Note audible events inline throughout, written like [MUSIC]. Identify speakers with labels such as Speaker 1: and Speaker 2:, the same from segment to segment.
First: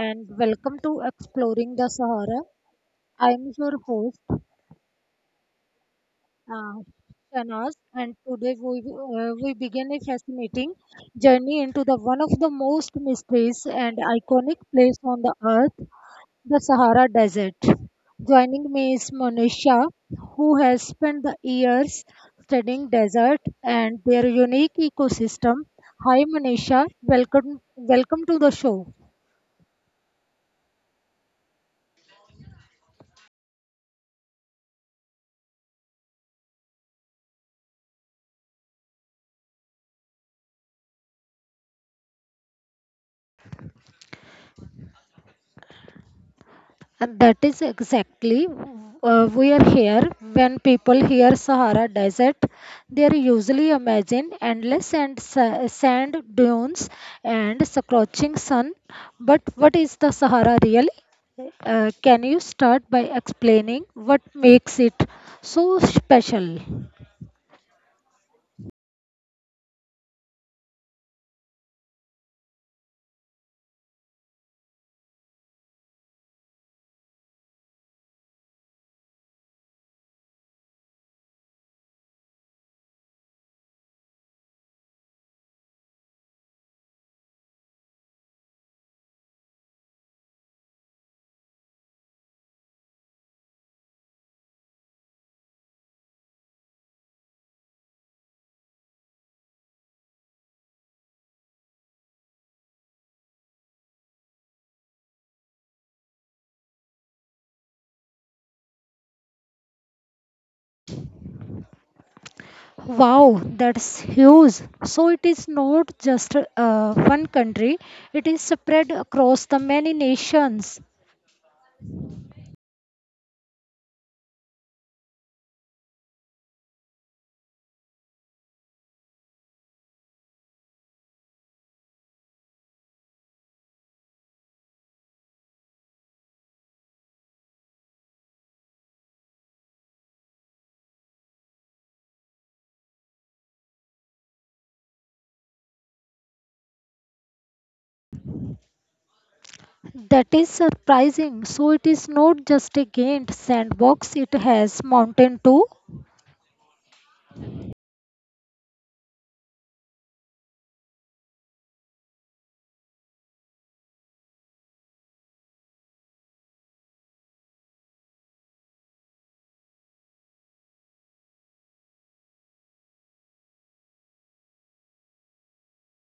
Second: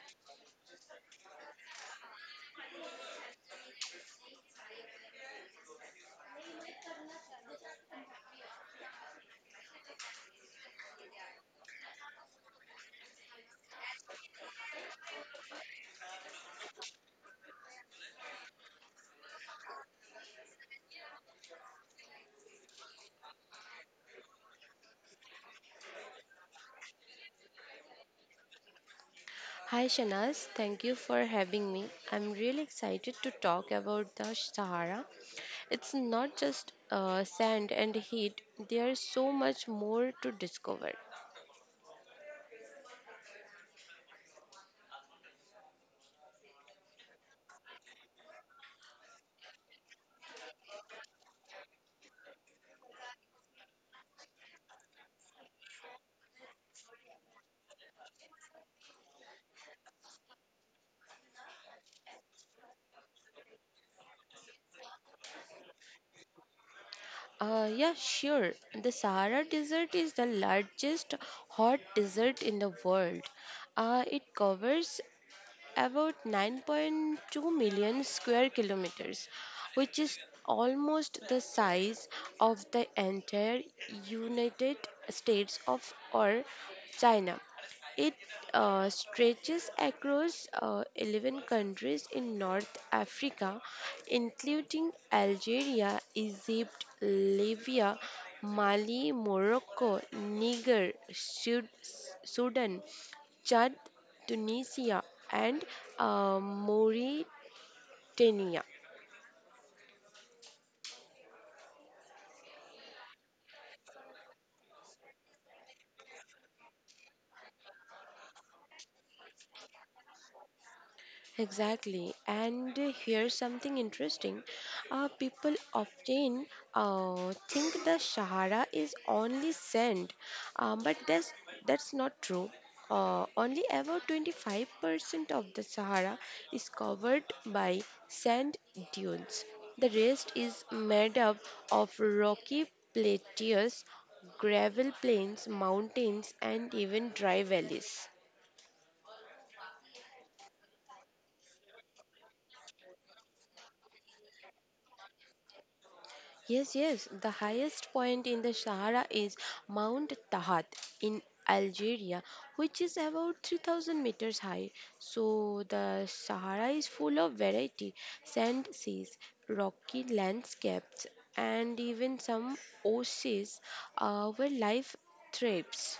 Speaker 1: and welcome to Exploring the Sahara. I am your host uh, Shanaz and today we begin a fascinating journey into the one of the most mysterious and iconic place on the earth, the Sahara Desert. Joining me is Monisha who has spent the years studying desert and their unique ecosystem. Hi Monisha, welcome to the show.
Speaker 2: Hi Shanaz, thank you for having me. I'm really excited to talk about the Sahara. It's not just sand and heat, there's so much more to discover.
Speaker 1: And that is exactly we are here. When people hear Sahara Desert, they are usually imagine endless and sand dunes and scorching sun. But what is the Sahara really? Can you start by explaining what makes it so special?
Speaker 2: Yeah, sure. The Sahara Desert is the largest hot desert in the world. It covers about 9.2 million square kilometers, which is almost the size of the entire United States of or China. It stretches across 11 countries in North Africa, including Algeria, Egypt, Libya, Mali, Morocco, Niger, Sudan, Chad, Tunisia, and Mauritania.
Speaker 1: Wow, that's huge. So it is not just one country, it is spread across the many nations.
Speaker 2: Exactly. And here's something interesting. People often think the Sahara is only sand, uh, but that's, that's not true. Only about 25% of the Sahara is covered by sand dunes. The rest is made up of rocky plateaus, gravel plains, mountains, and even dry valleys.
Speaker 1: That is surprising. So it is not just a gained sandbox, it has mountain too.
Speaker 2: Yes, yes. The highest point in the Sahara is Mount Tahat in Algeria, which is about 3000 meters high. So the Sahara is full of variety sand seas, rocky landscapes, and even some oases where life thrives.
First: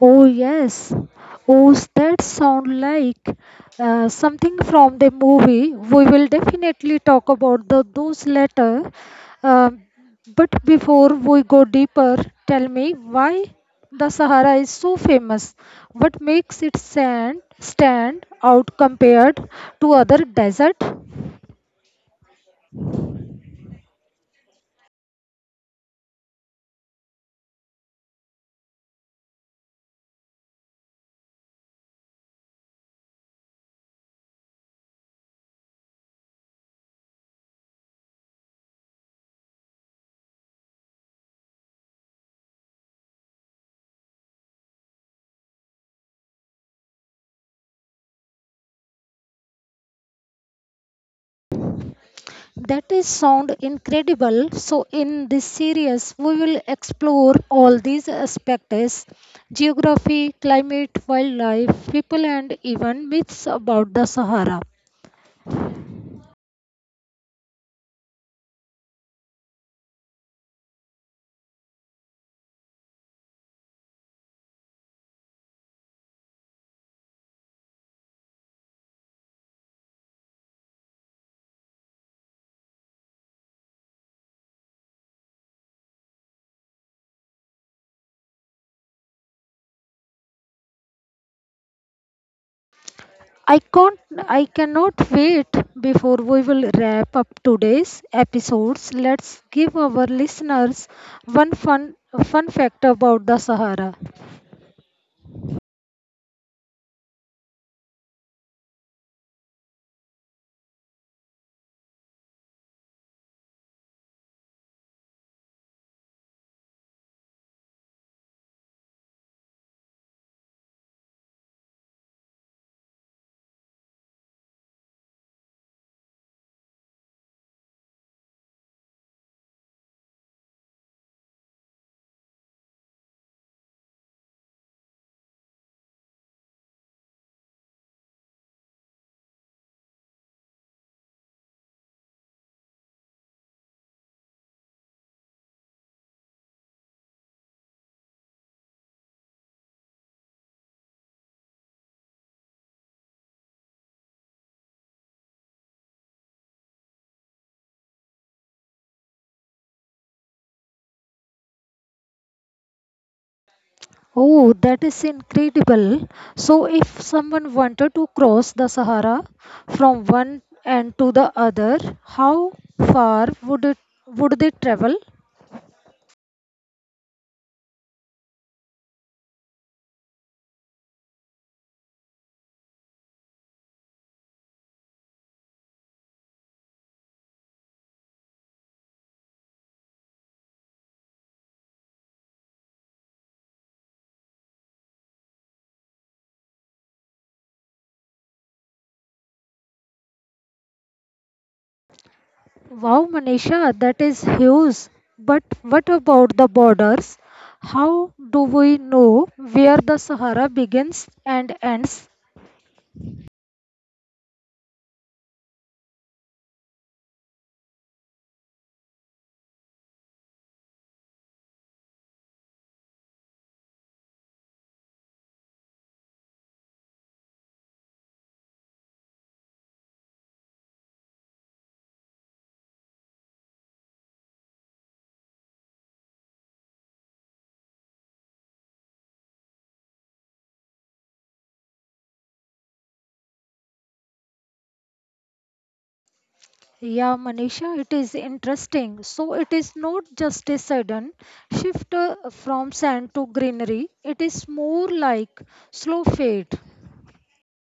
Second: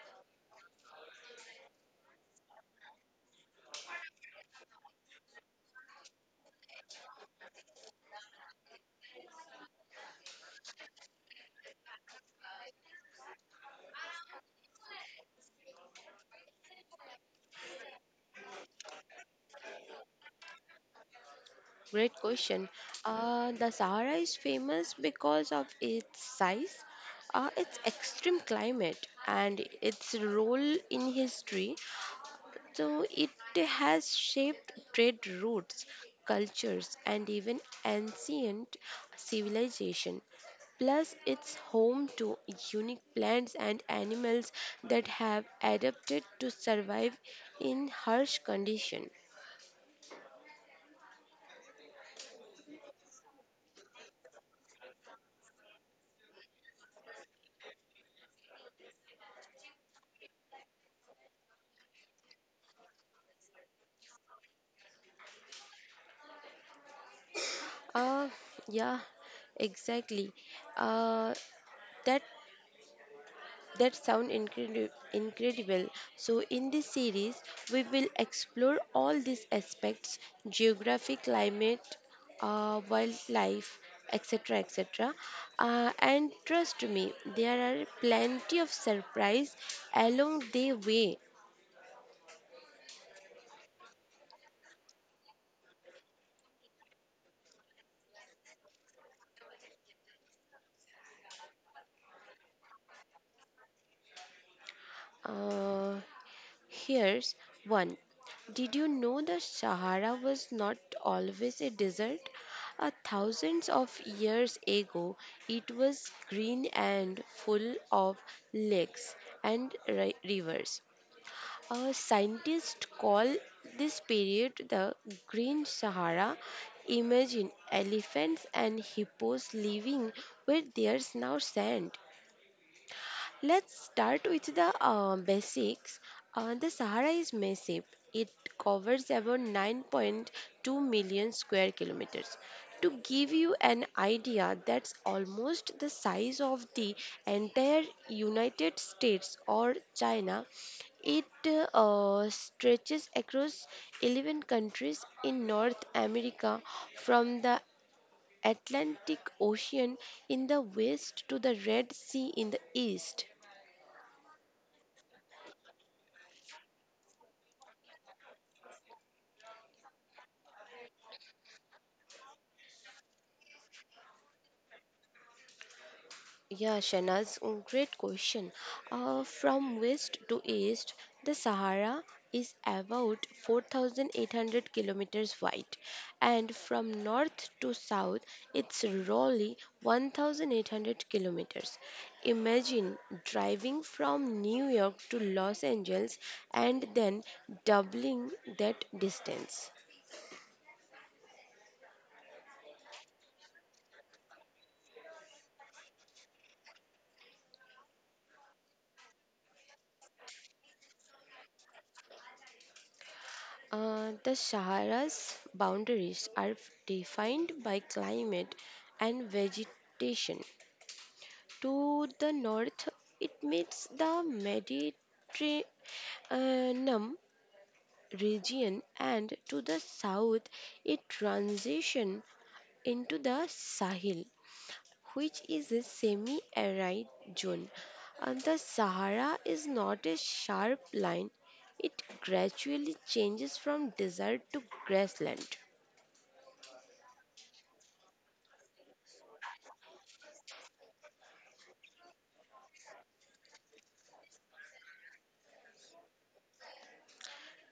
Speaker 1: Oh yes. Oh, that sound like something from the movie. We will definitely talk about the, those later. Um, but before we go deeper, tell me why the Sahara is so famous. What makes it stand out compared to other desert?
Speaker 2: Great question. The Sahara is famous because of its size, its extreme climate, and its role in history. So it has shaped trade routes, cultures, and even ancient civilization. Plus, it's home to unique plants and animals that have adapted to survive in harsh conditions.
Speaker 1: That is sound incredible. So in this series, we will explore all these aspects: geography, climate, wildlife, people, and even myths about the Sahara.
Speaker 2: Uh, yeah, exactly. Uh, that that sound incredible. So, in this series, we will explore all these aspects geography, climate, wildlife, etc. etc. And trust me, there are plenty of surprise along the way.
Speaker 1: I can't, I cannot wait before we will wrap up today's episodes. Let's give our listeners one fun, fun fact about the Sahara.
Speaker 2: Uh, Here's one. Did you know the Sahara was not always a desert? A thousands of years ago, it was green and full of lakes and rivers. Scientists call this period the Green Sahara. Imagine elephants and hippos living where there's now sand. Let's start with the basics. The Sahara is massive. It covers about 9.2 million square kilometers. To give you an idea, that's almost the size of the entire United States or China. It stretches across 11 countries in North America from the Atlantic Ocean in the west to the Red Sea in the east.
Speaker 1: Oh, that is incredible. So, if someone wanted to cross the Sahara from one end to the other, how far would they travel?
Speaker 2: Yeah, Shanaz, great question. From west to east, the Sahara is about 4,800 kilometers wide, and from north to south, it's roughly 1,800 kilometers. Imagine driving from New York to Los Angeles and then doubling that distance.
Speaker 1: Wow, Manisha, that is huge. But what about the borders? How do we know where the Sahara begins and ends?
Speaker 2: The Sahara's boundaries are defined by climate and vegetation. To the north, it meets the Mediterranean uh, region, and to the south, it transitions into the Sahel, which is a semi arid zone. And the Sahara is not a sharp line, it gradually changes from desert to grassland.
Speaker 1: Yeah, Manisha, it is interesting. So, it is not just a sudden shift from sand to greenery, it is more like slow fade.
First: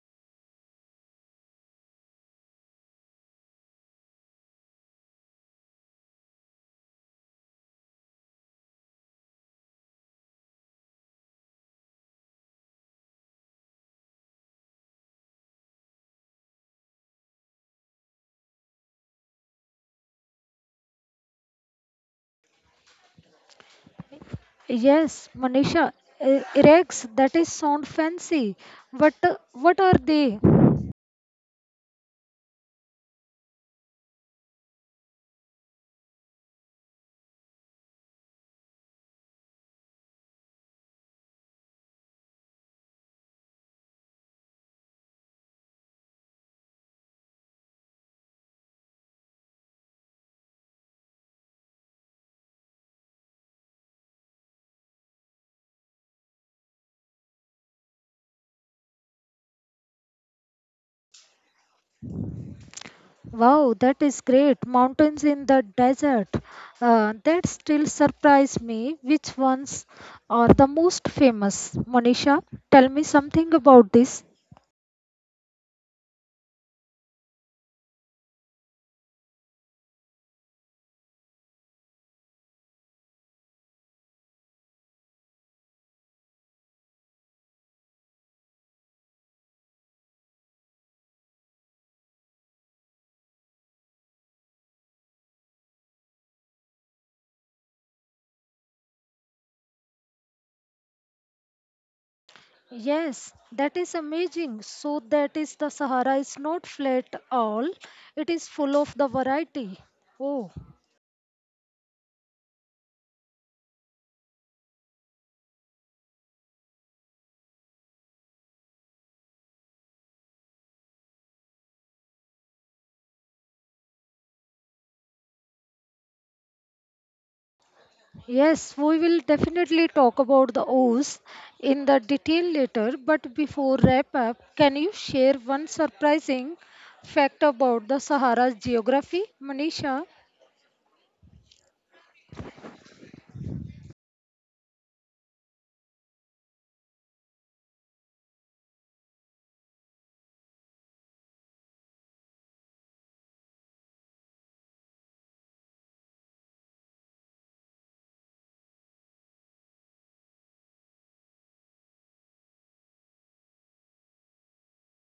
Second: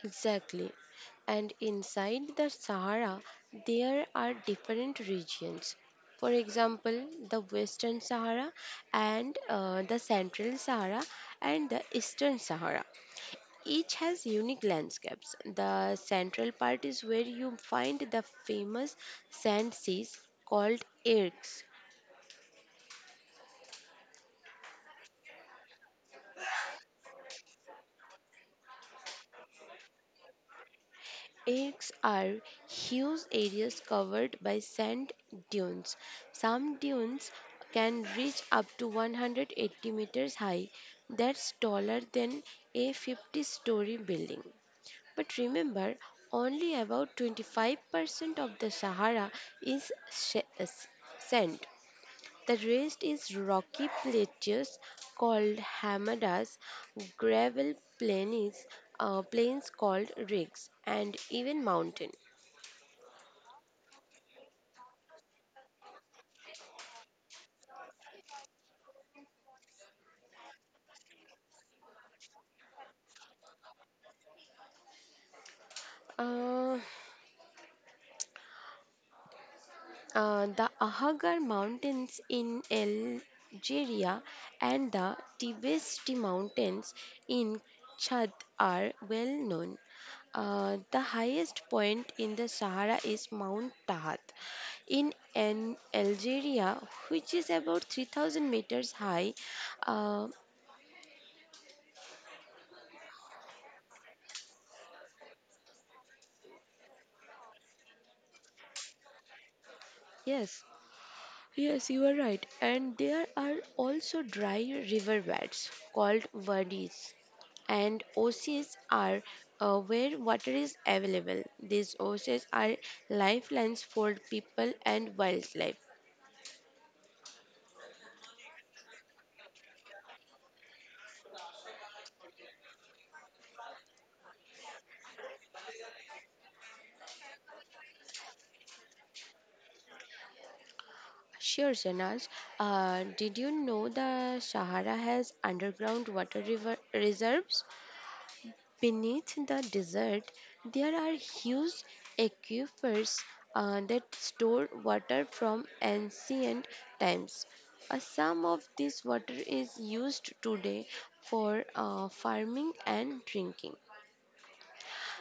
Speaker 2: Exactly. And inside the Sahara, there are different regions. For example, the Western Sahara and the Central Sahara and the Eastern Sahara. Each has unique landscapes. The central part is where you find the famous sand seas called ergs.
Speaker 1: Yes, Manisha, erex, that is sound fancy. But what are they?
Speaker 2: Eggs are huge areas covered by sand dunes. Some dunes can reach up to 180 meters high, that's taller than a 50-story building. But remember, only about 25% of the Sahara is sand. The rest is rocky plateaus called hamadas, gravel plains, plains called rigs, and even mountains.
Speaker 1: Wow, that is great. Mountains in the desert. That still surprise me. Which ones are the most famous? Manisha, tell me something about this.
Speaker 2: Uh, the Ahagar Mountains in Algeria and the Tibesti Mountains in Chad are well known. The highest point in the Sahara is Mount Tahat in Algeria, which is about 3000 meters high. Uh,
Speaker 1: Yes, that is amazing. So that is the Sahara is not flat all. It is full of the variety. Oh,
Speaker 2: yes, yes, you are right. And there are also dry riverbeds called wadis and oases are where water is available. These oases are lifelines for people and wildlife.
Speaker 1: yes, we will definitely talk about the O's in the detail later, but before wrap up, can you share one surprising fact about the Sahara's geography, Manisha?
Speaker 2: Sure, Sanaz. Did you know the Sahara has underground water river reserves? Beneath the desert, there are huge aquifers that store water from ancient times. Some of this water is used today for farming and drinking.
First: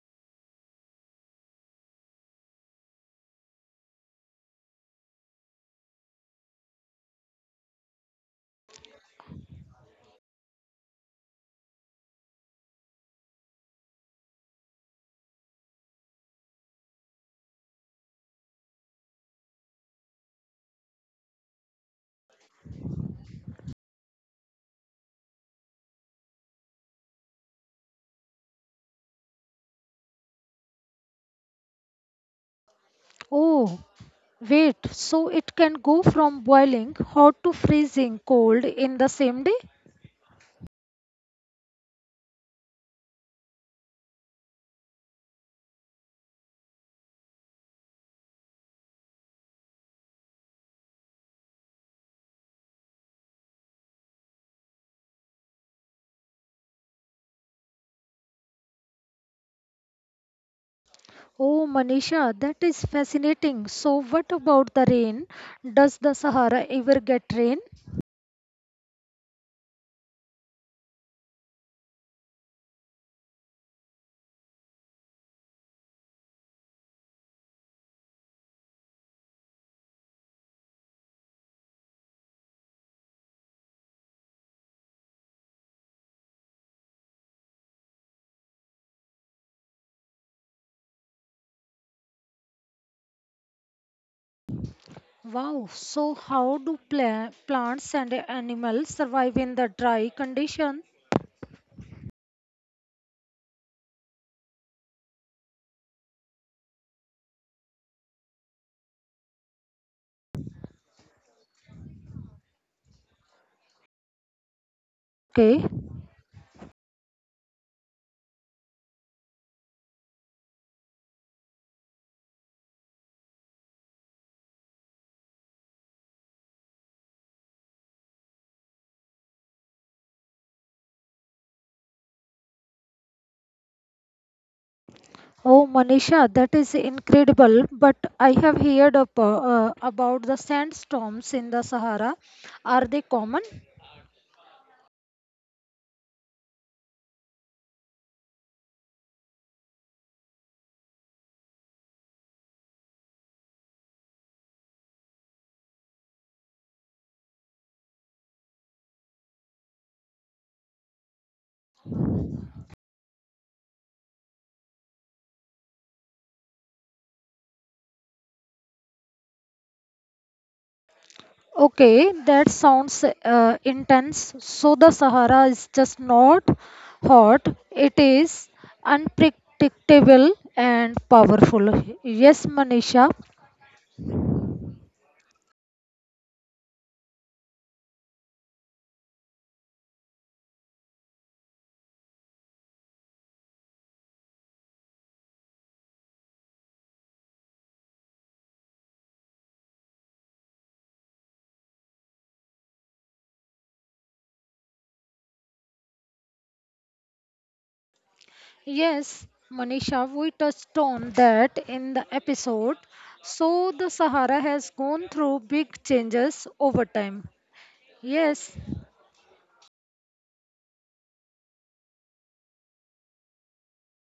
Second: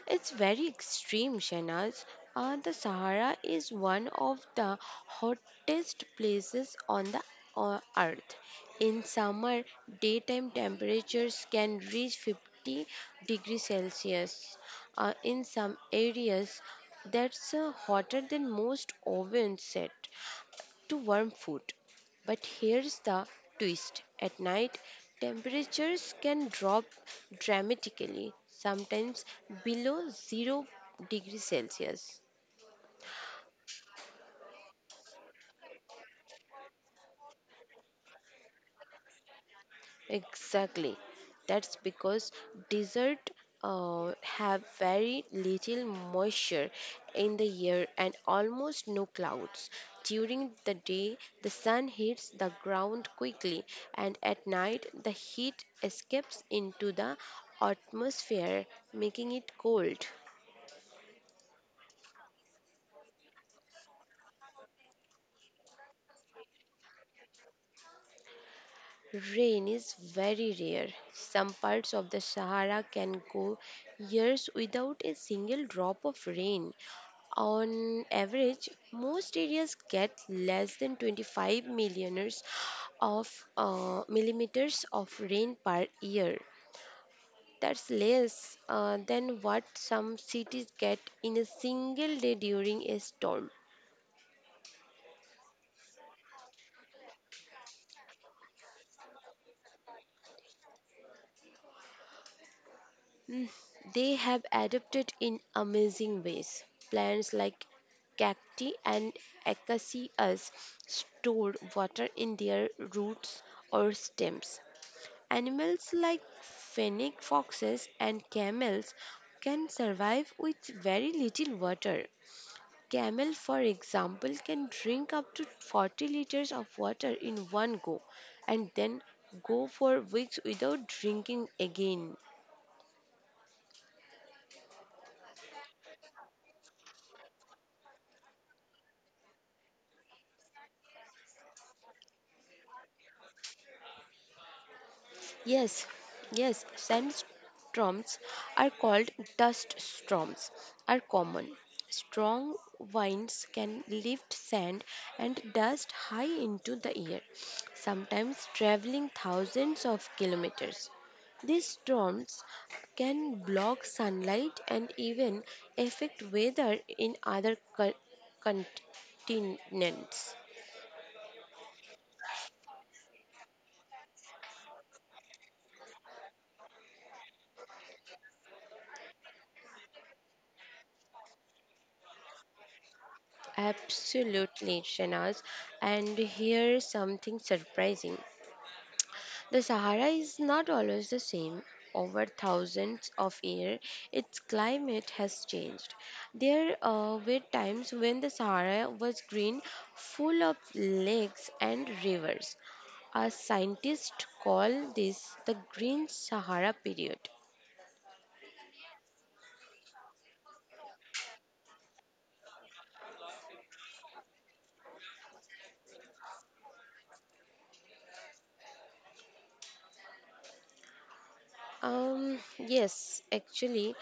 Speaker 2: It's very extreme, Shanaz. The Sahara is one of the hottest places on the earth. In summer, daytime temperatures can reach 50 degrees Celsius. In some areas, that's hotter than most ovens set to warm food. But here's the twist at night, temperatures can drop dramatically, sometimes below 0 degrees Celsius.
Speaker 1: Oh, wait, so it can go from boiling hot to freezing cold in the same day?
Speaker 2: Exactly. That's because desert have very little moisture in the air and almost no clouds. During the day, the sun hits the ground quickly, and at night, the heat escapes into the atmosphere, making it cold.
Speaker 1: Oh, Manisha, that is fascinating. So, what about the rain? Does the Sahara ever get rain?
Speaker 2: Rain is very rare. Some parts of the Sahara can go years without a single drop of rain. On average, most areas get less than 25 millioners of millimeters of rain per year. That's less than what some cities get in a single day during a storm.
Speaker 1: Wow, so how do plants and animals survive in the dry condition?
Speaker 2: Mm, They have adapted in amazing ways. Plants like cacti and acacias store water in their roots or stems.
Speaker 1: Okay.
Speaker 2: Animals like fennec foxes and camels can survive with very little water. Camel, for example, can drink up to 40 liters of water in one go and then go for weeks without drinking again.
Speaker 1: Oh, Manisha, that is incredible. But I have heard about the sandstorms in the Sahara. Are they common?
Speaker 2: Yes, yes, sandstorms are called dust storms, are common. Strong winds can lift sand and dust high into the air, sometimes traveling thousands of kilometers. These storms can block sunlight and even affect weather in other continents.
Speaker 1: Okay, that sounds intense. So the Sahara is just not hot, it is unpredictable and powerful. Yes, Manisha.
Speaker 2: Absolutely, Shanaz. And here's something surprising. The Sahara is not always the same. Over thousands of years, its climate has changed. There were times when the Sahara was green, full of lakes and rivers. Our scientists call this the Green Sahara period.
Speaker 1: Yes, Manisha, we touched on that in the episode. So the Sahara has gone through big changes over time. Yes.
Speaker 2: Yes, actually,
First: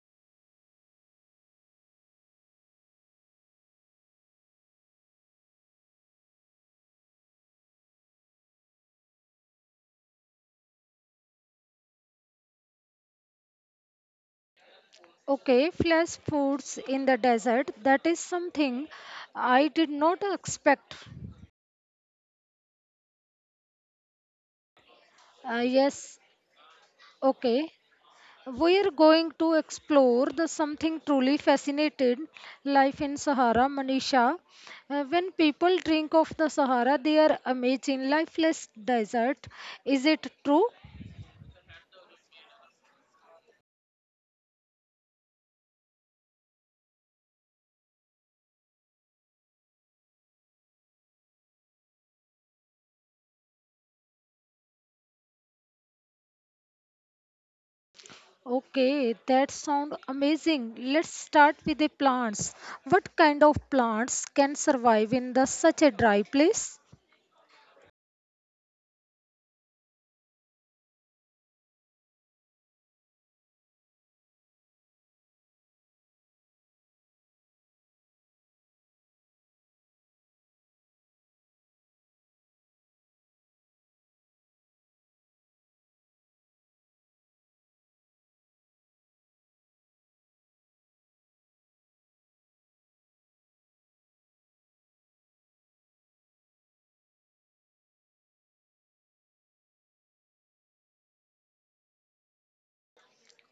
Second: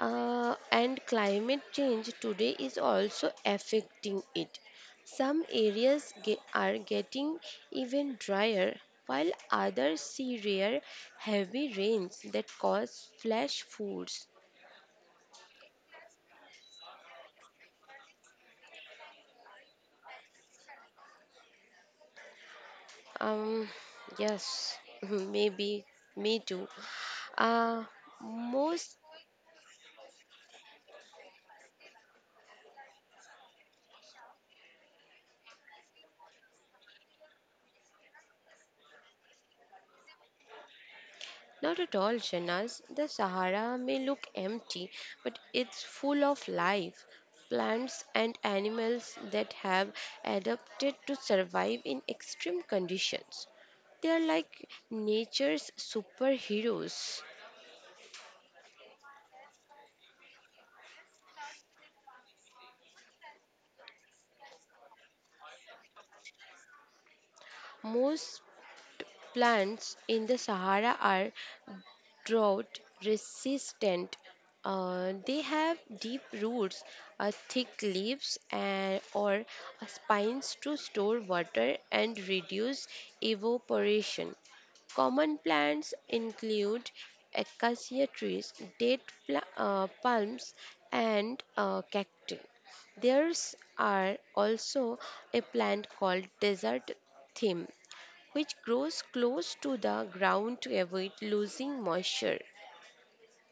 Speaker 2: and climate change today is also affecting it. Some areas are getting even drier, while others see rare heavy rains that cause flash floods.
Speaker 1: Okay, flash foods in the desert. That is something I did not expect.
Speaker 2: Um, yes, [LAUGHS] maybe
Speaker 1: Yes.
Speaker 2: me too.
Speaker 1: Okay.
Speaker 2: Uh,
Speaker 1: We're
Speaker 2: most
Speaker 1: going to explore the something truly fascinated life in Sahara, Manisha. When people drink of the Sahara, they are amazing lifeless desert. Is it true?
Speaker 2: Not at all, Shanaz. The Sahara may look empty, but it's full of life. Plants and animals that have adapted to survive in extreme conditions. They are like nature's superheroes.
Speaker 1: Okay, that sounds amazing. Let's start with the plants. What kind of plants can survive in the such a dry place?
Speaker 2: Most plants in the Sahara are drought resistant. They have deep roots, thick leaves, and or spines to store water and reduce evaporation. Common plants include acacia trees, date palms, and cacti. There are also a plant called desert thyme, which grows close to the ground to avoid losing moisture.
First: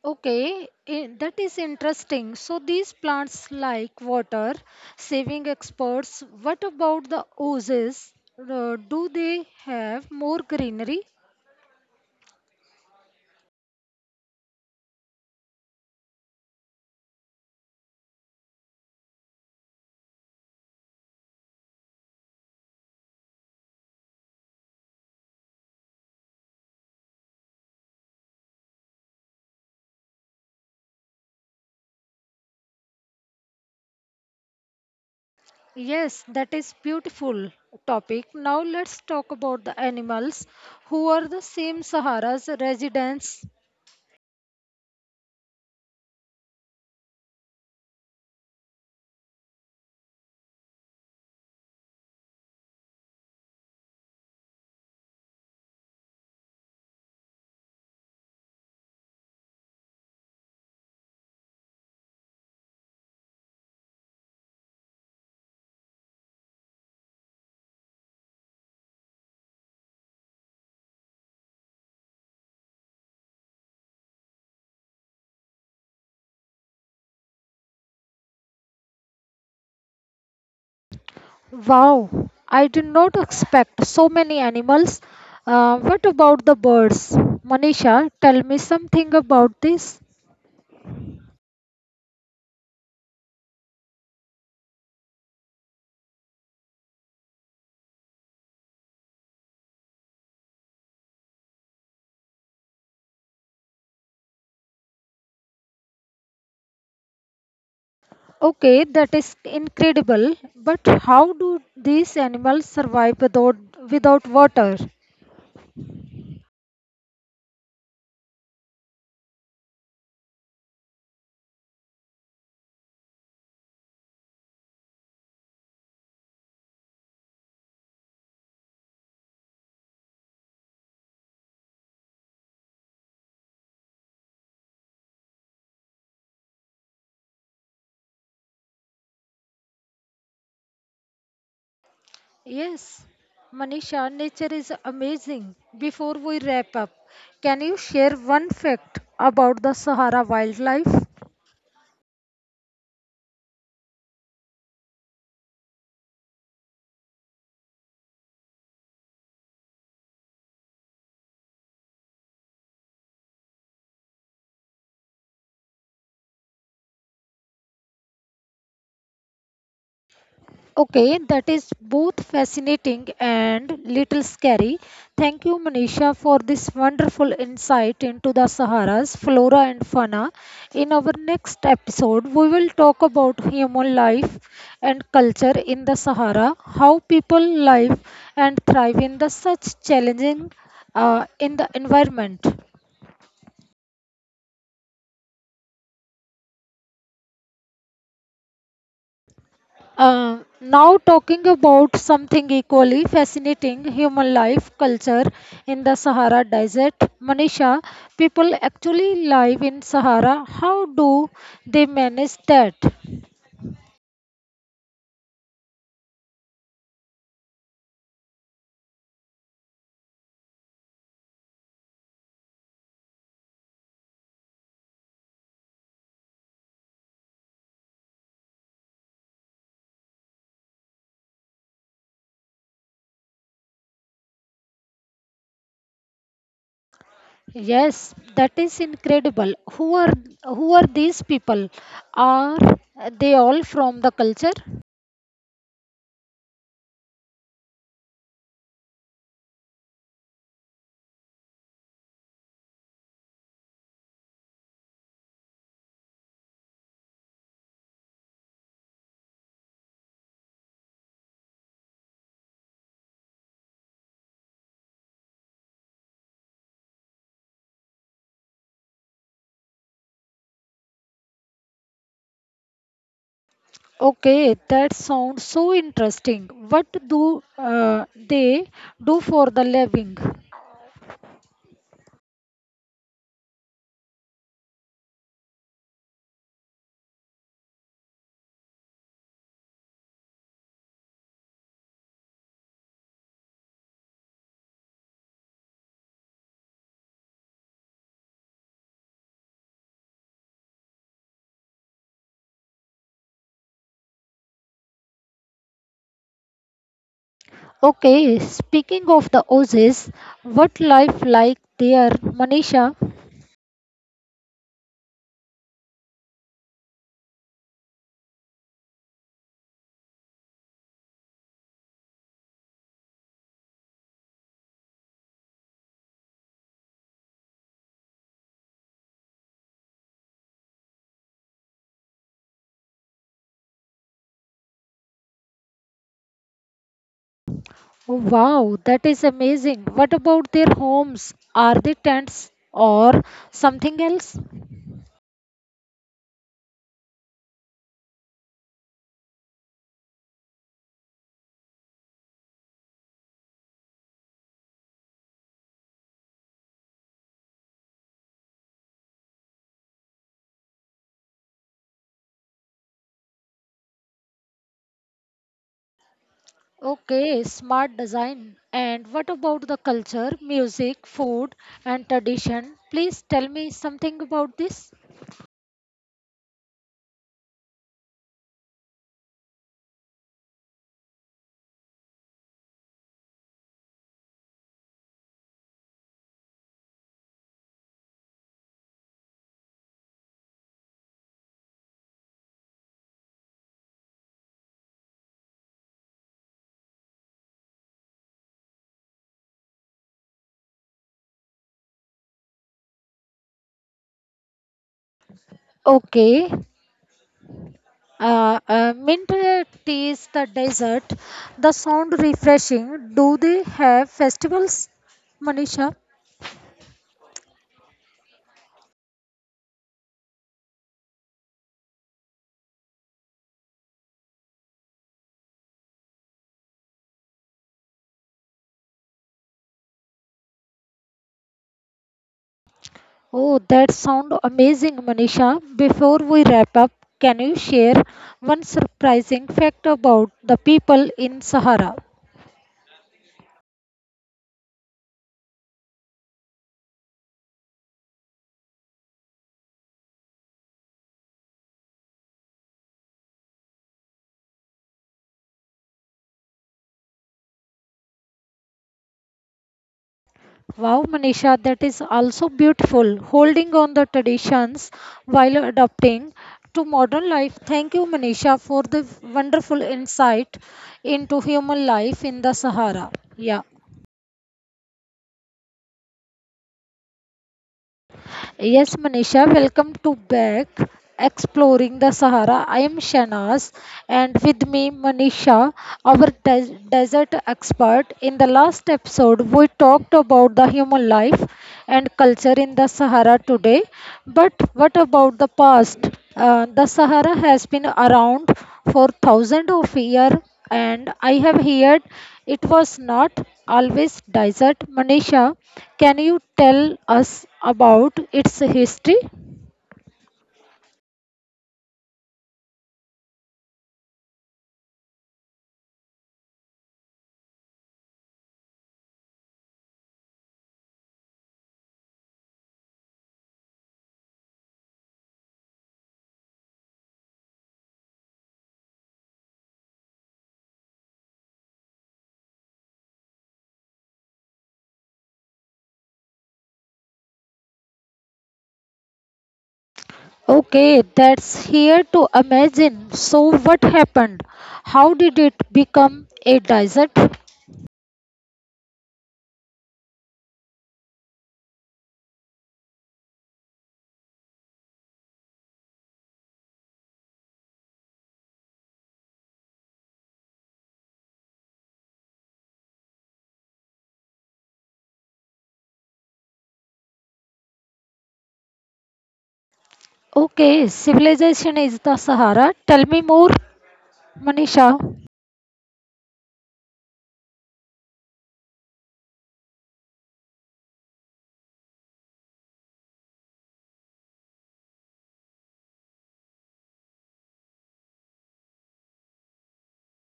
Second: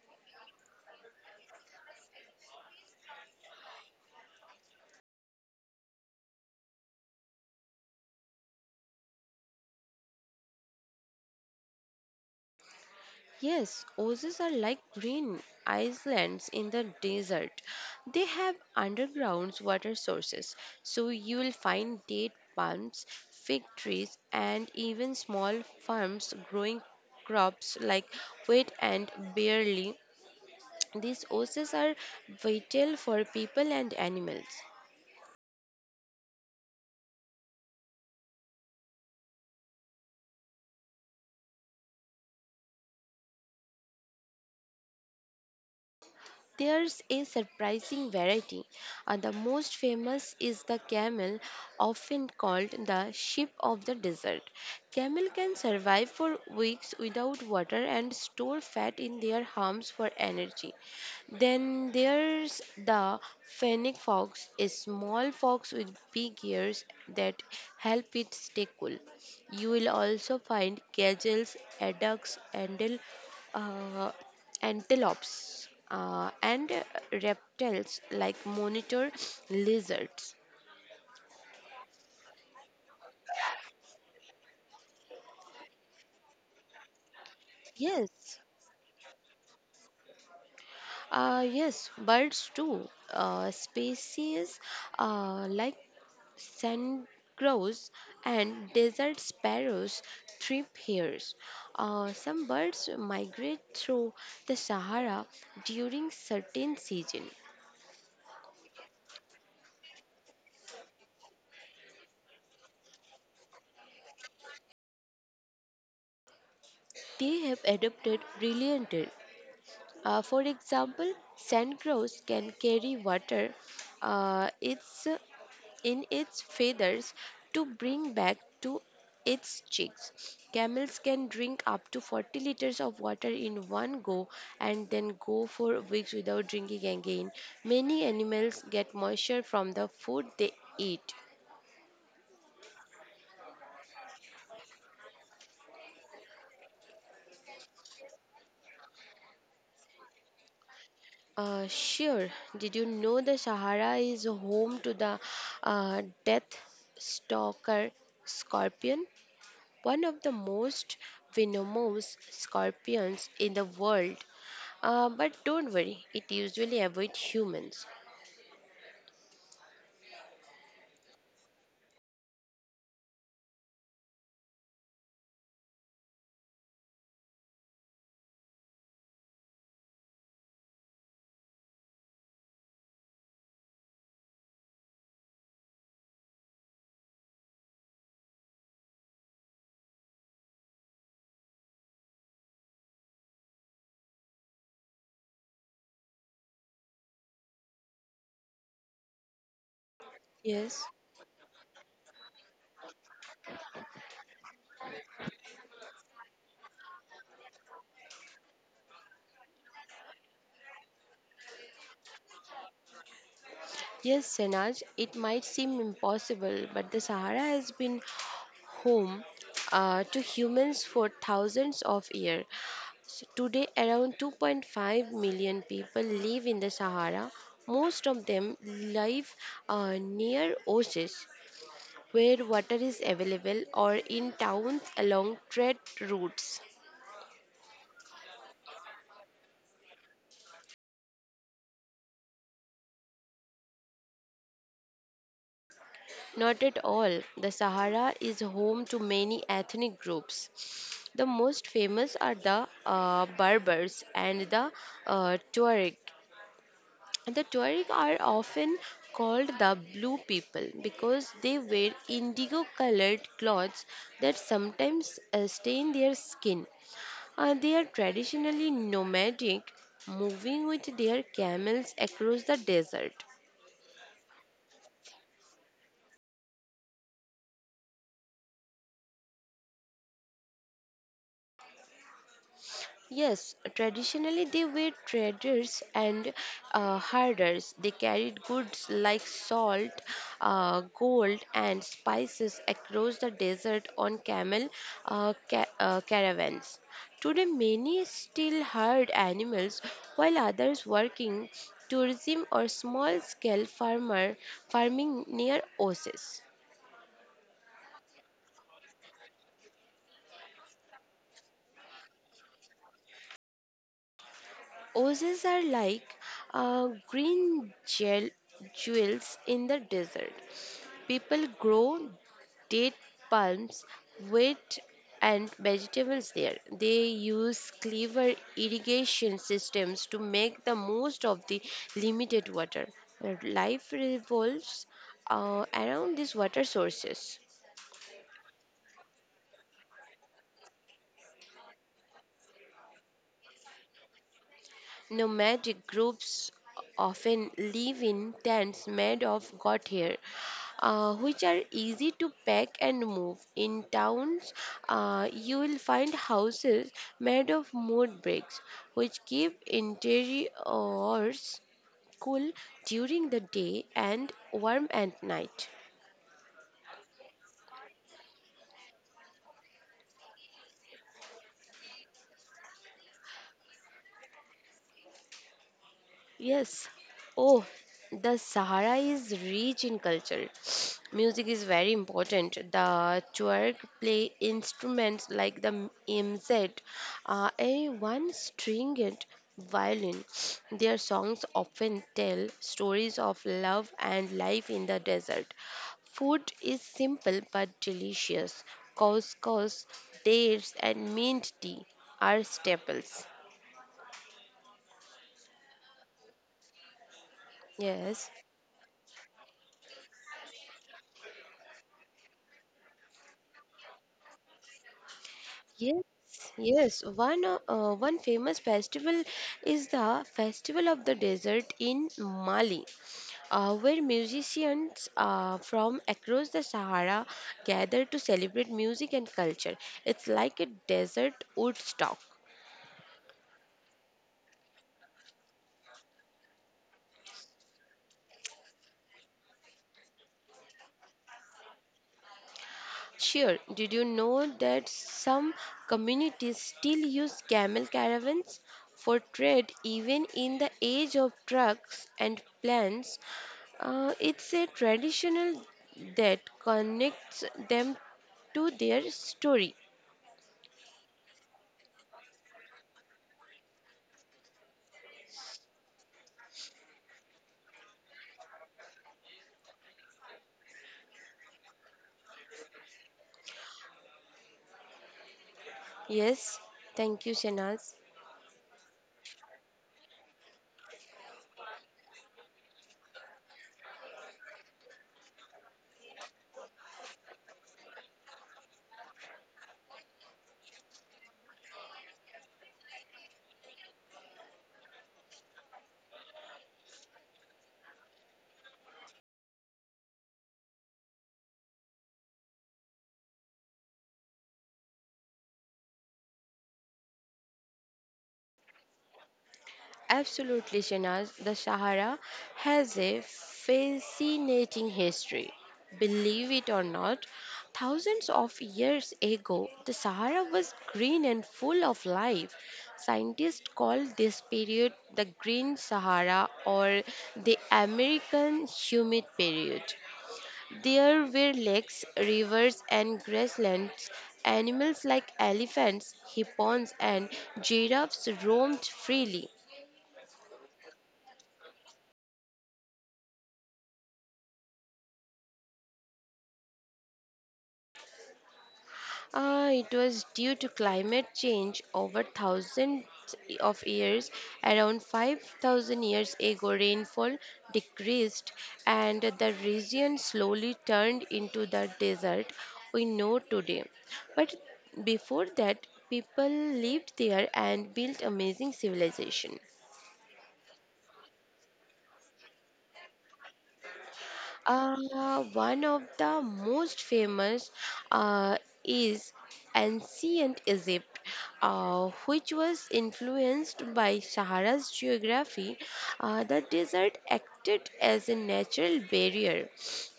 Speaker 1: Okay, eh, that is interesting. So these plants like water saving experts. What about the oases? Do they have more greenery?
Speaker 2: Yes, oases are like green islands in the desert. They have underground water sources, so you will find date palms, fig trees, and even small farms growing crops like wheat and barley. These oases are vital for people and animals.
Speaker 1: Yes, that is beautiful topic. Now let's talk about the animals who are the same Sahara's residents.
Speaker 2: There's a surprising variety. The most famous is the camel, often called the sheep of the desert. Camel can survive for weeks without water and store fat in their humps for energy. Then there's the fennec fox, a small fox with big ears that help it stay cool. You will also find gazelles, adducks, and uh, antelopes, and reptiles like monitor lizards.
Speaker 1: Wow, I did not expect so many animals. What about the birds?
Speaker 2: Yes,
Speaker 1: Manisha, tell me something about this.
Speaker 2: yes, birds too. Species like sand crows and desert sparrows thrive here. Some birds migrate through the Sahara during certain season.
Speaker 1: Okay, that is incredible. But how do these animals survive without water?
Speaker 2: They have adapted brilliantly. For example, sand crows can carry water uh, its, in its feathers to bring back to its chicks. Camels can drink up to 40 liters of water in one go and then go for weeks without drinking again. Many animals get moisture from the food they eat.
Speaker 1: Yes, Manisha, nature is amazing. Before we wrap up, can you share one fact about the Sahara wildlife?
Speaker 2: Sure, did you know the Sahara is home to the death stalker scorpion? One of the most venomous scorpions in the world. But don't worry, it usually avoids humans.
Speaker 1: Okay, that is both fascinating and little scary. Thank you, Manisha, for this wonderful insight into the Sahara's flora and fauna. In our next episode, we will talk about human life and culture in the Sahara, how people live and thrive in the such challenging in the environment.
Speaker 2: Yes,
Speaker 1: Now, talking about something equally fascinating human life culture in the Sahara Desert. Manisha, people actually live in Sahara. How do they manage that?
Speaker 2: yes, Senaj, it might seem impossible, but the Sahara has been home to humans for thousands of years. So today, around 2.5 million people live in the Sahara. Most of them live near oases where water is available, or in towns along trade routes.
Speaker 1: Yes, that is incredible. Who are these people? Are they all from the culture?
Speaker 2: Not at all. The Sahara is home to many ethnic groups. The most famous are the Berbers and the Tuareg. The Tuareg are often called the blue people because they wear indigo colored clothes that sometimes stain their skin. They are traditionally nomadic, moving with their camels across the desert.
Speaker 1: Okay, that sounds so interesting. What do they do for the living?
Speaker 2: Yes, traditionally they were traders and herders. They carried goods like salt, gold, and spices across the desert on camel caravans. Today, many still herd animals, while others working tourism or small-scale farmer farming near oases.
Speaker 1: Okay, speaking of the Aussies, what life like there, Manisha?
Speaker 2: Oases are like green gel jewels in the desert. People grow date palms, wheat, and vegetables there. They use clever irrigation systems to make the most of the limited water. Their life revolves around these water sources.
Speaker 1: Wow, that is amazing. What about their homes? Are they tents or something else?
Speaker 2: Nomadic groups often live in tents made of goat hair, which are easy to pack and move. In towns, you will find houses made of mud bricks, which keep interiors cool during the day and warm at night.
Speaker 1: Okay, smart design. And what about the culture, music, food, and tradition? Please tell me something about this.
Speaker 2: Yes. Oh, the Sahara is rich in culture. [SNIFFS] Music is very important. The Tuareg play instruments like the MZ, a one-stringed violin. [SNIFFS] Their songs often tell stories of love and life in the desert. Food is simple but delicious. Couscous, dates, and mint tea are staples.
Speaker 1: Okay.
Speaker 2: Yes.
Speaker 1: Mint tea is the dessert. The sound refreshing. Do they have festivals, Manisha?
Speaker 2: Yes, yes. One famous festival is the Festival of the Desert in Mali, where musicians from across the Sahara gather to celebrate music and culture. It's like a desert Woodstock.
Speaker 1: Oh, that sound amazing, Manisha. Before we wrap up, can you share one surprising fact about the people in Sahara?
Speaker 2: Sure, did you know that some communities still use camel caravans for trade even in the age of trucks and planes? It's a traditional that connects them to their story.
Speaker 1: Wow, Manisha, that is also beautiful. Holding on the traditions while adapting to modern life. Thank you, Manisha, for the wonderful insight into human life in the Sahara. Yeah.
Speaker 2: Yes, thank you, Shanaz.
Speaker 1: Yes, Manisha, welcome to back exploring the Sahara. I am Shanaz, and with me, Manisha, our desert expert. In the last episode, we talked about the human life and culture in the Sahara today. But what about the past? The Sahara has been around for thousands of years and I have heard it was not always desert. Manisha, can you tell us about its history?
Speaker 2: Absolutely, Shanaz. The Sahara has a fascinating history. Believe it or not, thousands of years ago, the Sahara was green and full of life. Scientists call this period the Green Sahara or the American Humid Period. There were lakes, rivers, and grasslands. Animals like elephants, hippos, and giraffes roamed freely.
Speaker 1: Okay, that's here to imagine. So, what happened? How did it become a desert?
Speaker 2: It was due to climate change over thousands of years. Around 5,000 years ago, rainfall decreased and the region slowly turned into the desert we know today. But before that, people lived there and built amazing civilization.
Speaker 1: Okay, civilization is the Sahara. Tell me more, Manisha.
Speaker 2: One of the most famous uh, is ancient Egypt, which was influenced by Sahara's geography. The desert acted as a natural barrier,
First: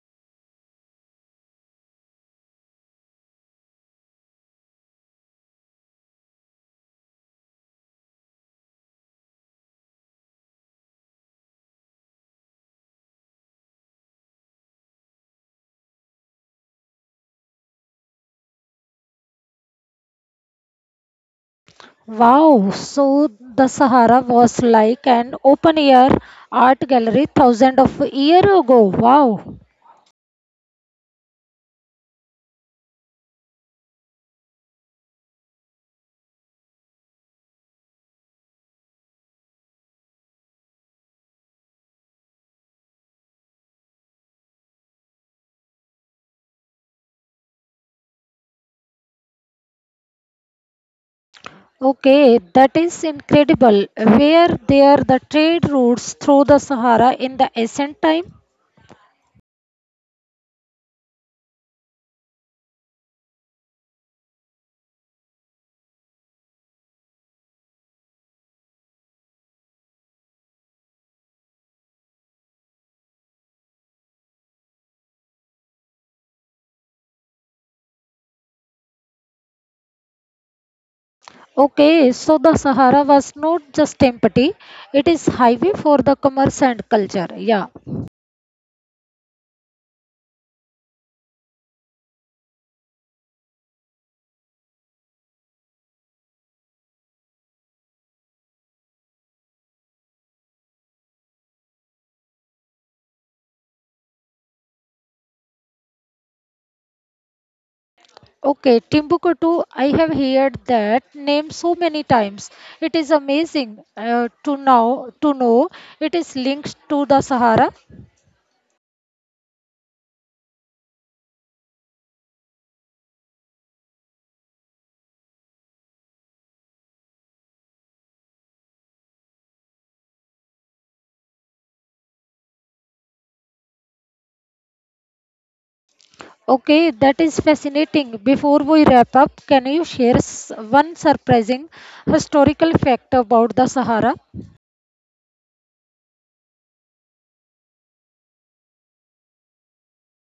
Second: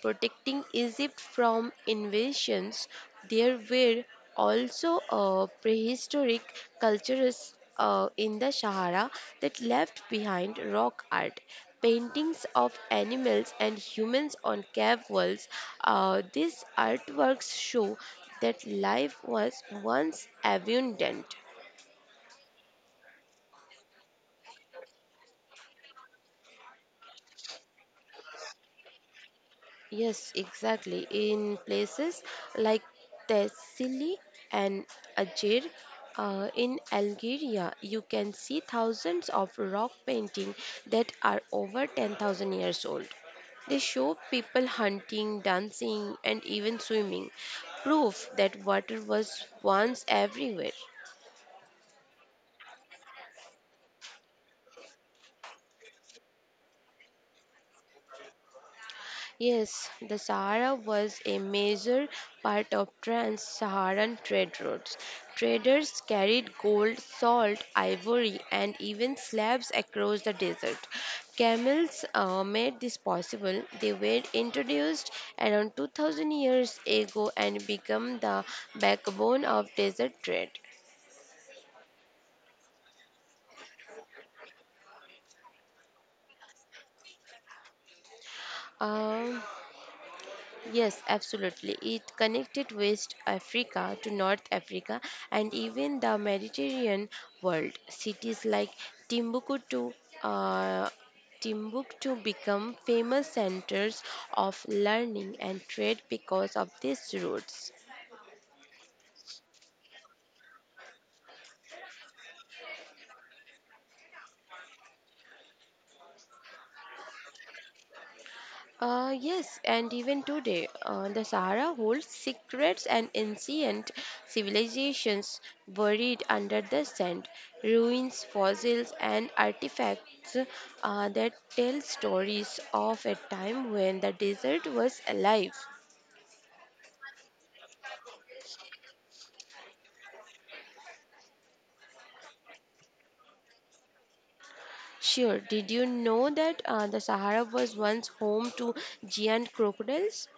Speaker 2: protecting Egypt from invasions. There were also prehistoric cultures in the Sahara that left behind rock art, paintings of animals and humans on cave walls. These artworks show that life was once abundant.
Speaker 1: Wow, so the Sahara was like an open air art gallery thousands of years ago. Wow.
Speaker 2: Yes, exactly. In places like Thessaly and Ajir in Algeria, you can see thousands of rock paintings that are over 10,000 years old. They show people hunting, dancing, and even swimming, proof that water was once everywhere.
Speaker 1: Okay, that is incredible. Where there the trade routes through the Sahara in the ancient time?
Speaker 2: Yes, the Sahara was a major part of trans-Saharan trade routes. Traders carried gold, salt, ivory, and even slabs across the desert. Camels made this possible. They were introduced around 2000 years ago and become the backbone of desert trade.
Speaker 1: Okay, so the Sahara was not just empty; it is highway for the commerce and culture. Yeah.
Speaker 2: Um, Yes, absolutely. It connected West Africa to North Africa and even the Mediterranean world. Cities like Timbuktu, uh, Timbuktu become famous centers of learning and trade because of these routes.
Speaker 1: Okay, Timbuktu. I have heard that name so many times. It is amazing to now to know it is linked to the Sahara.
Speaker 2: Yes, and even today, the Sahara holds secrets and ancient civilizations buried under the sand, ruins, fossils, and artifacts that tell stories of a time when the desert was alive.
Speaker 1: Okay, that is fascinating. Before we wrap up, can you share one surprising historical fact about the Sahara?
Speaker 2: Sure, did you know that the Sahara was once home to giant crocodiles?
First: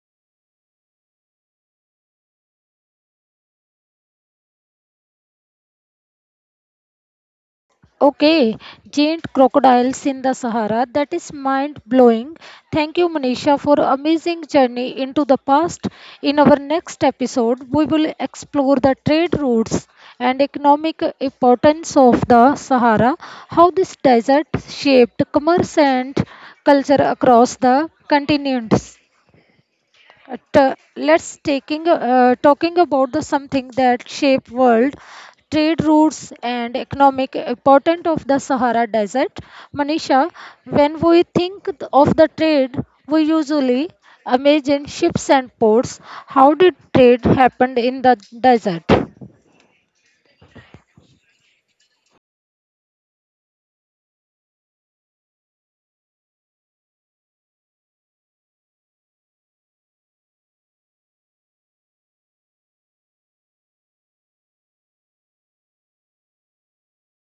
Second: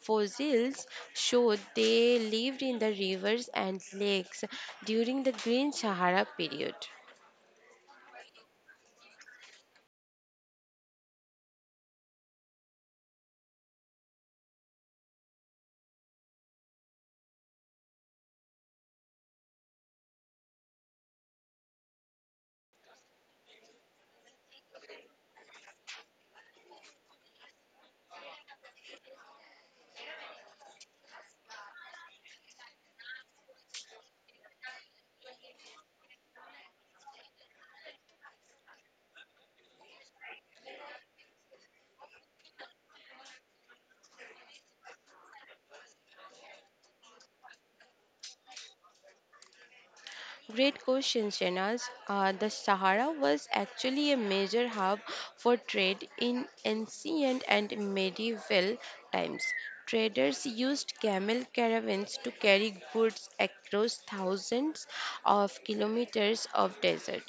Speaker 2: Fossils show they lived in the rivers and lakes during the Green Sahara period.
Speaker 1: Okay, giant crocodiles in the Sahara. That is mind blowing. Thank you, Manisha, for amazing journey into the past. In our next episode, we will explore the trade routes and economic importance of the Sahara, how this desert shaped commerce and culture across the continents. At, let's taking talking about the something that shape world trade routes and economic importance of the Sahara Desert. Manisha, when we think of the trade, we usually imagine ships and ports. How did trade happen in the desert?
Speaker 2: Great question, Shanaz. The Sahara was actually a major hub for trade in ancient and medieval times. Traders used camel caravans to carry goods across thousands of kilometers of desert.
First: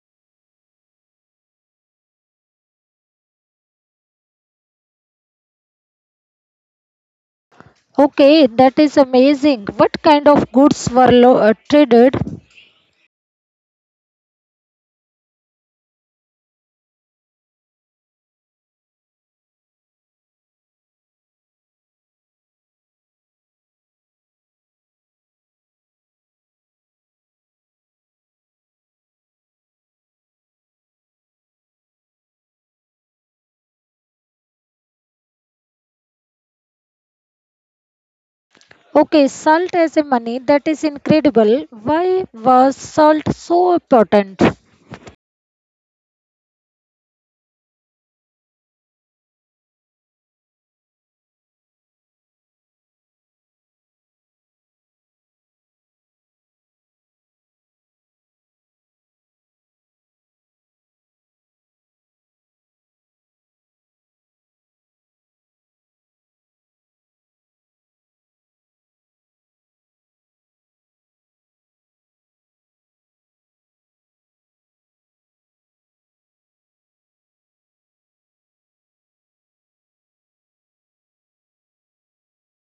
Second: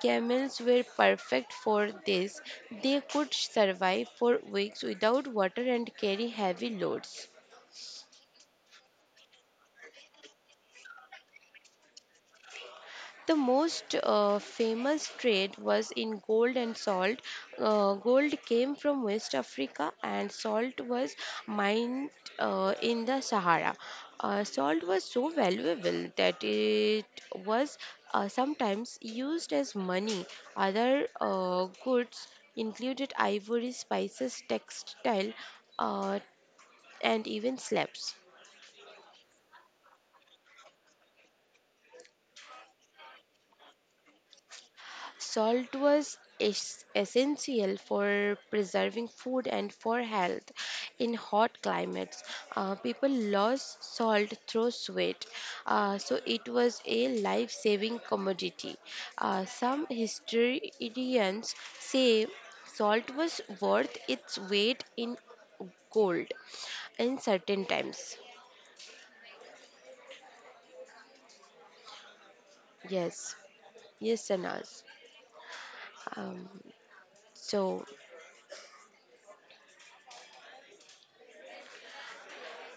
Speaker 2: Camels were perfect for this. They could survive for weeks without water and carry heavy loads.
Speaker 1: Okay, that is amazing. What kind of goods were traded?
Speaker 2: The most famous trade was in gold and salt. Gold came from West Africa, and salt was mined in the Sahara. Salt was so valuable that it was sometimes used as money. Other goods included ivory, spices, textile, uh, and even slaves.
Speaker 1: Okay, salt as a money, that is incredible. Why was salt so important?
Speaker 2: Salt was essential for preserving food and for health in hot climates. People lost salt through sweat, so it was a life saving commodity. Some historians say salt was worth its weight in gold in certain times. Yes, yes, Sanas. Um, so,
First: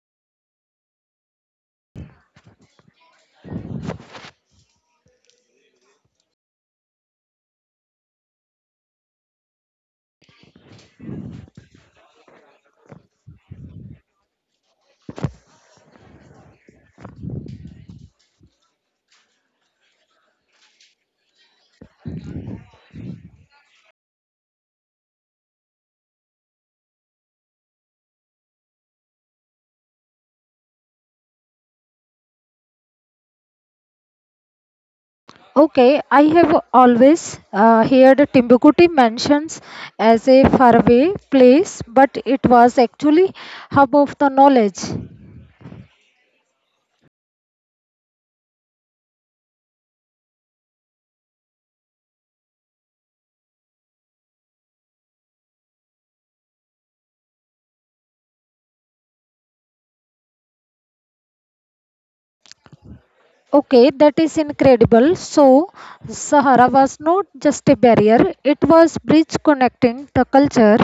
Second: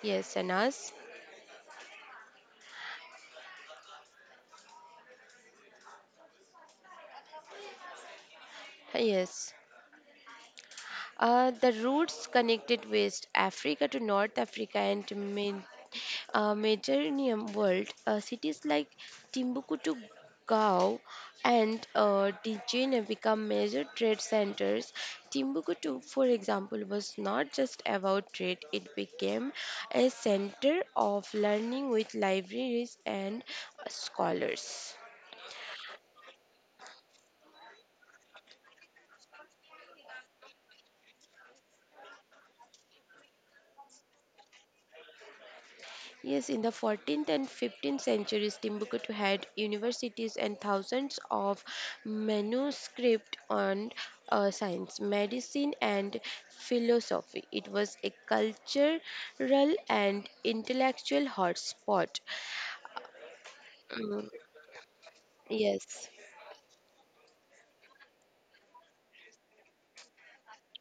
Speaker 2: yes, Sanas. Yes. The routes connected West Africa to North Africa and Med- Mediterranean world. Cities like Timbuktu, to Gao, and Djinné become major trade centers. Timbuktu, for example, was not just about trade, it became a center of learning with libraries and scholars.
Speaker 1: Okay, I have always heard Timbuktu mentions as a faraway place, but it was actually hub of the knowledge.
Speaker 2: Yes, in the 14th and 15th centuries, Timbuktu had universities and thousands of manuscripts on science, medicine, and philosophy. It was a cultural and intellectual hotspot.
Speaker 1: Okay, that
Speaker 2: Mm,
Speaker 1: is incredible. So,
Speaker 2: yes.
Speaker 1: Sahara was not just a barrier; it was bridge connecting the culture.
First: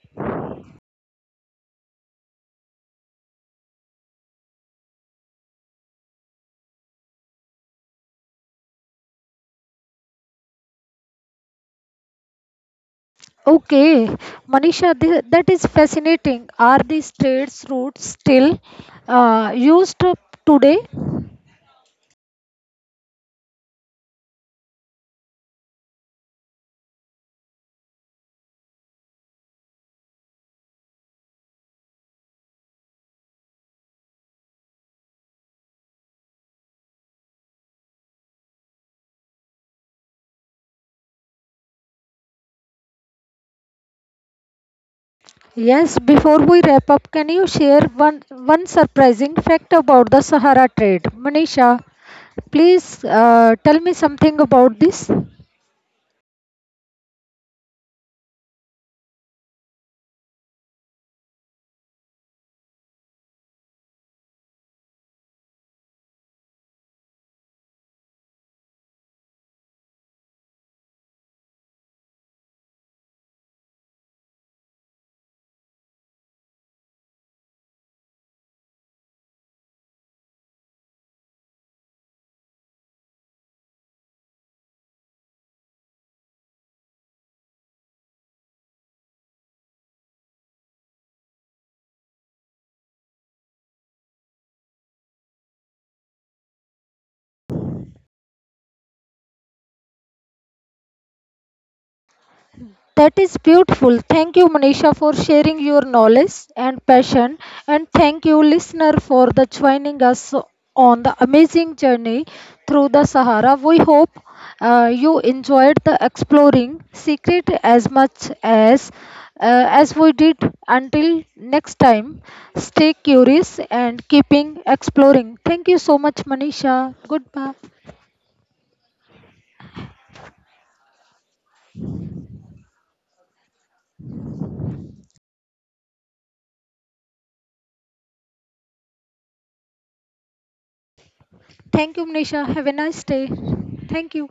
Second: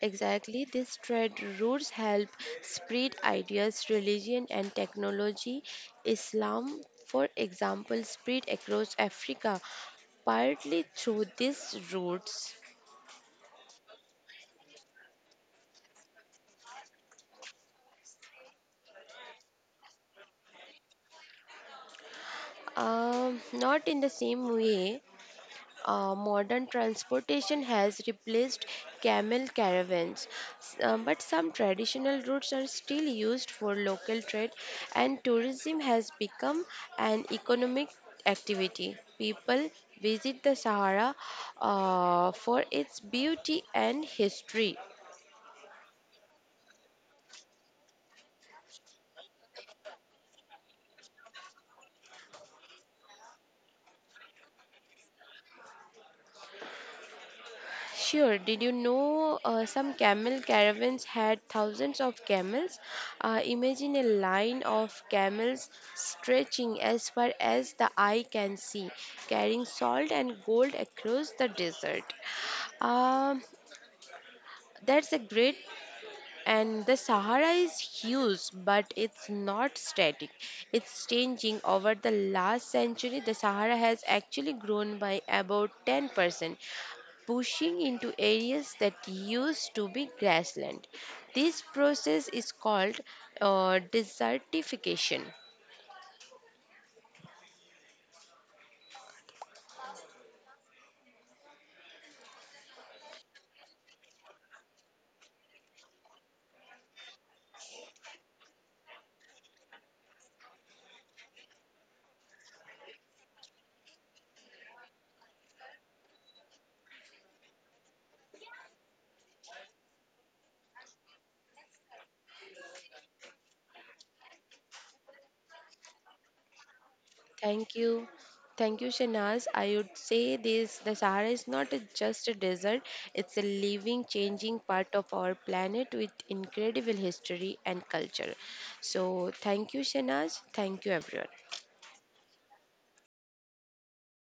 Speaker 2: Exactly, these trade routes help spread ideas, religion, and technology. Islam, for example, spread across Africa partly through these routes.
Speaker 1: Okay, Manisha, that is fascinating. Are these trades routes still used today?
Speaker 2: Not in the same way. Modern transportation has replaced camel caravans, but some traditional routes are still used for local trade, and tourism has become an economic activity. People visit the Sahara for its beauty and history.
Speaker 1: Yes, before we wrap up, can you share one surprising fact about the Sahara trade? Manisha, please tell me something about this.
Speaker 2: Sure, did you know some camel caravans had thousands of camels? Imagine a line of camels stretching as far as the eye can see, carrying salt and gold across the desert. Um, that's a great. And the Sahara is huge, but it's not static, it's changing. Over the last century the Sahara has actually grown by about 10%, pushing into areas that used to be grassland. This process is called desertification.
Speaker 1: That is beautiful. Thank you, Manisha, for sharing your knowledge and passion. And thank you, listener, for the joining us on the amazing journey through the Sahara. We hope you enjoyed the exploring secret as much as we did. Until next time, stay curious and keeping exploring. Thank you so much, Manisha. Goodbye.
Speaker 2: Thank you. Thank you, Shanaz. I would say this, the Sahara is not just a desert, it's a living, changing part of our planet with incredible history and culture. So, thank you, Shanaz. Thank you, everyone.
Speaker 1: Thank you, Manisha. Have a nice day. Thank you.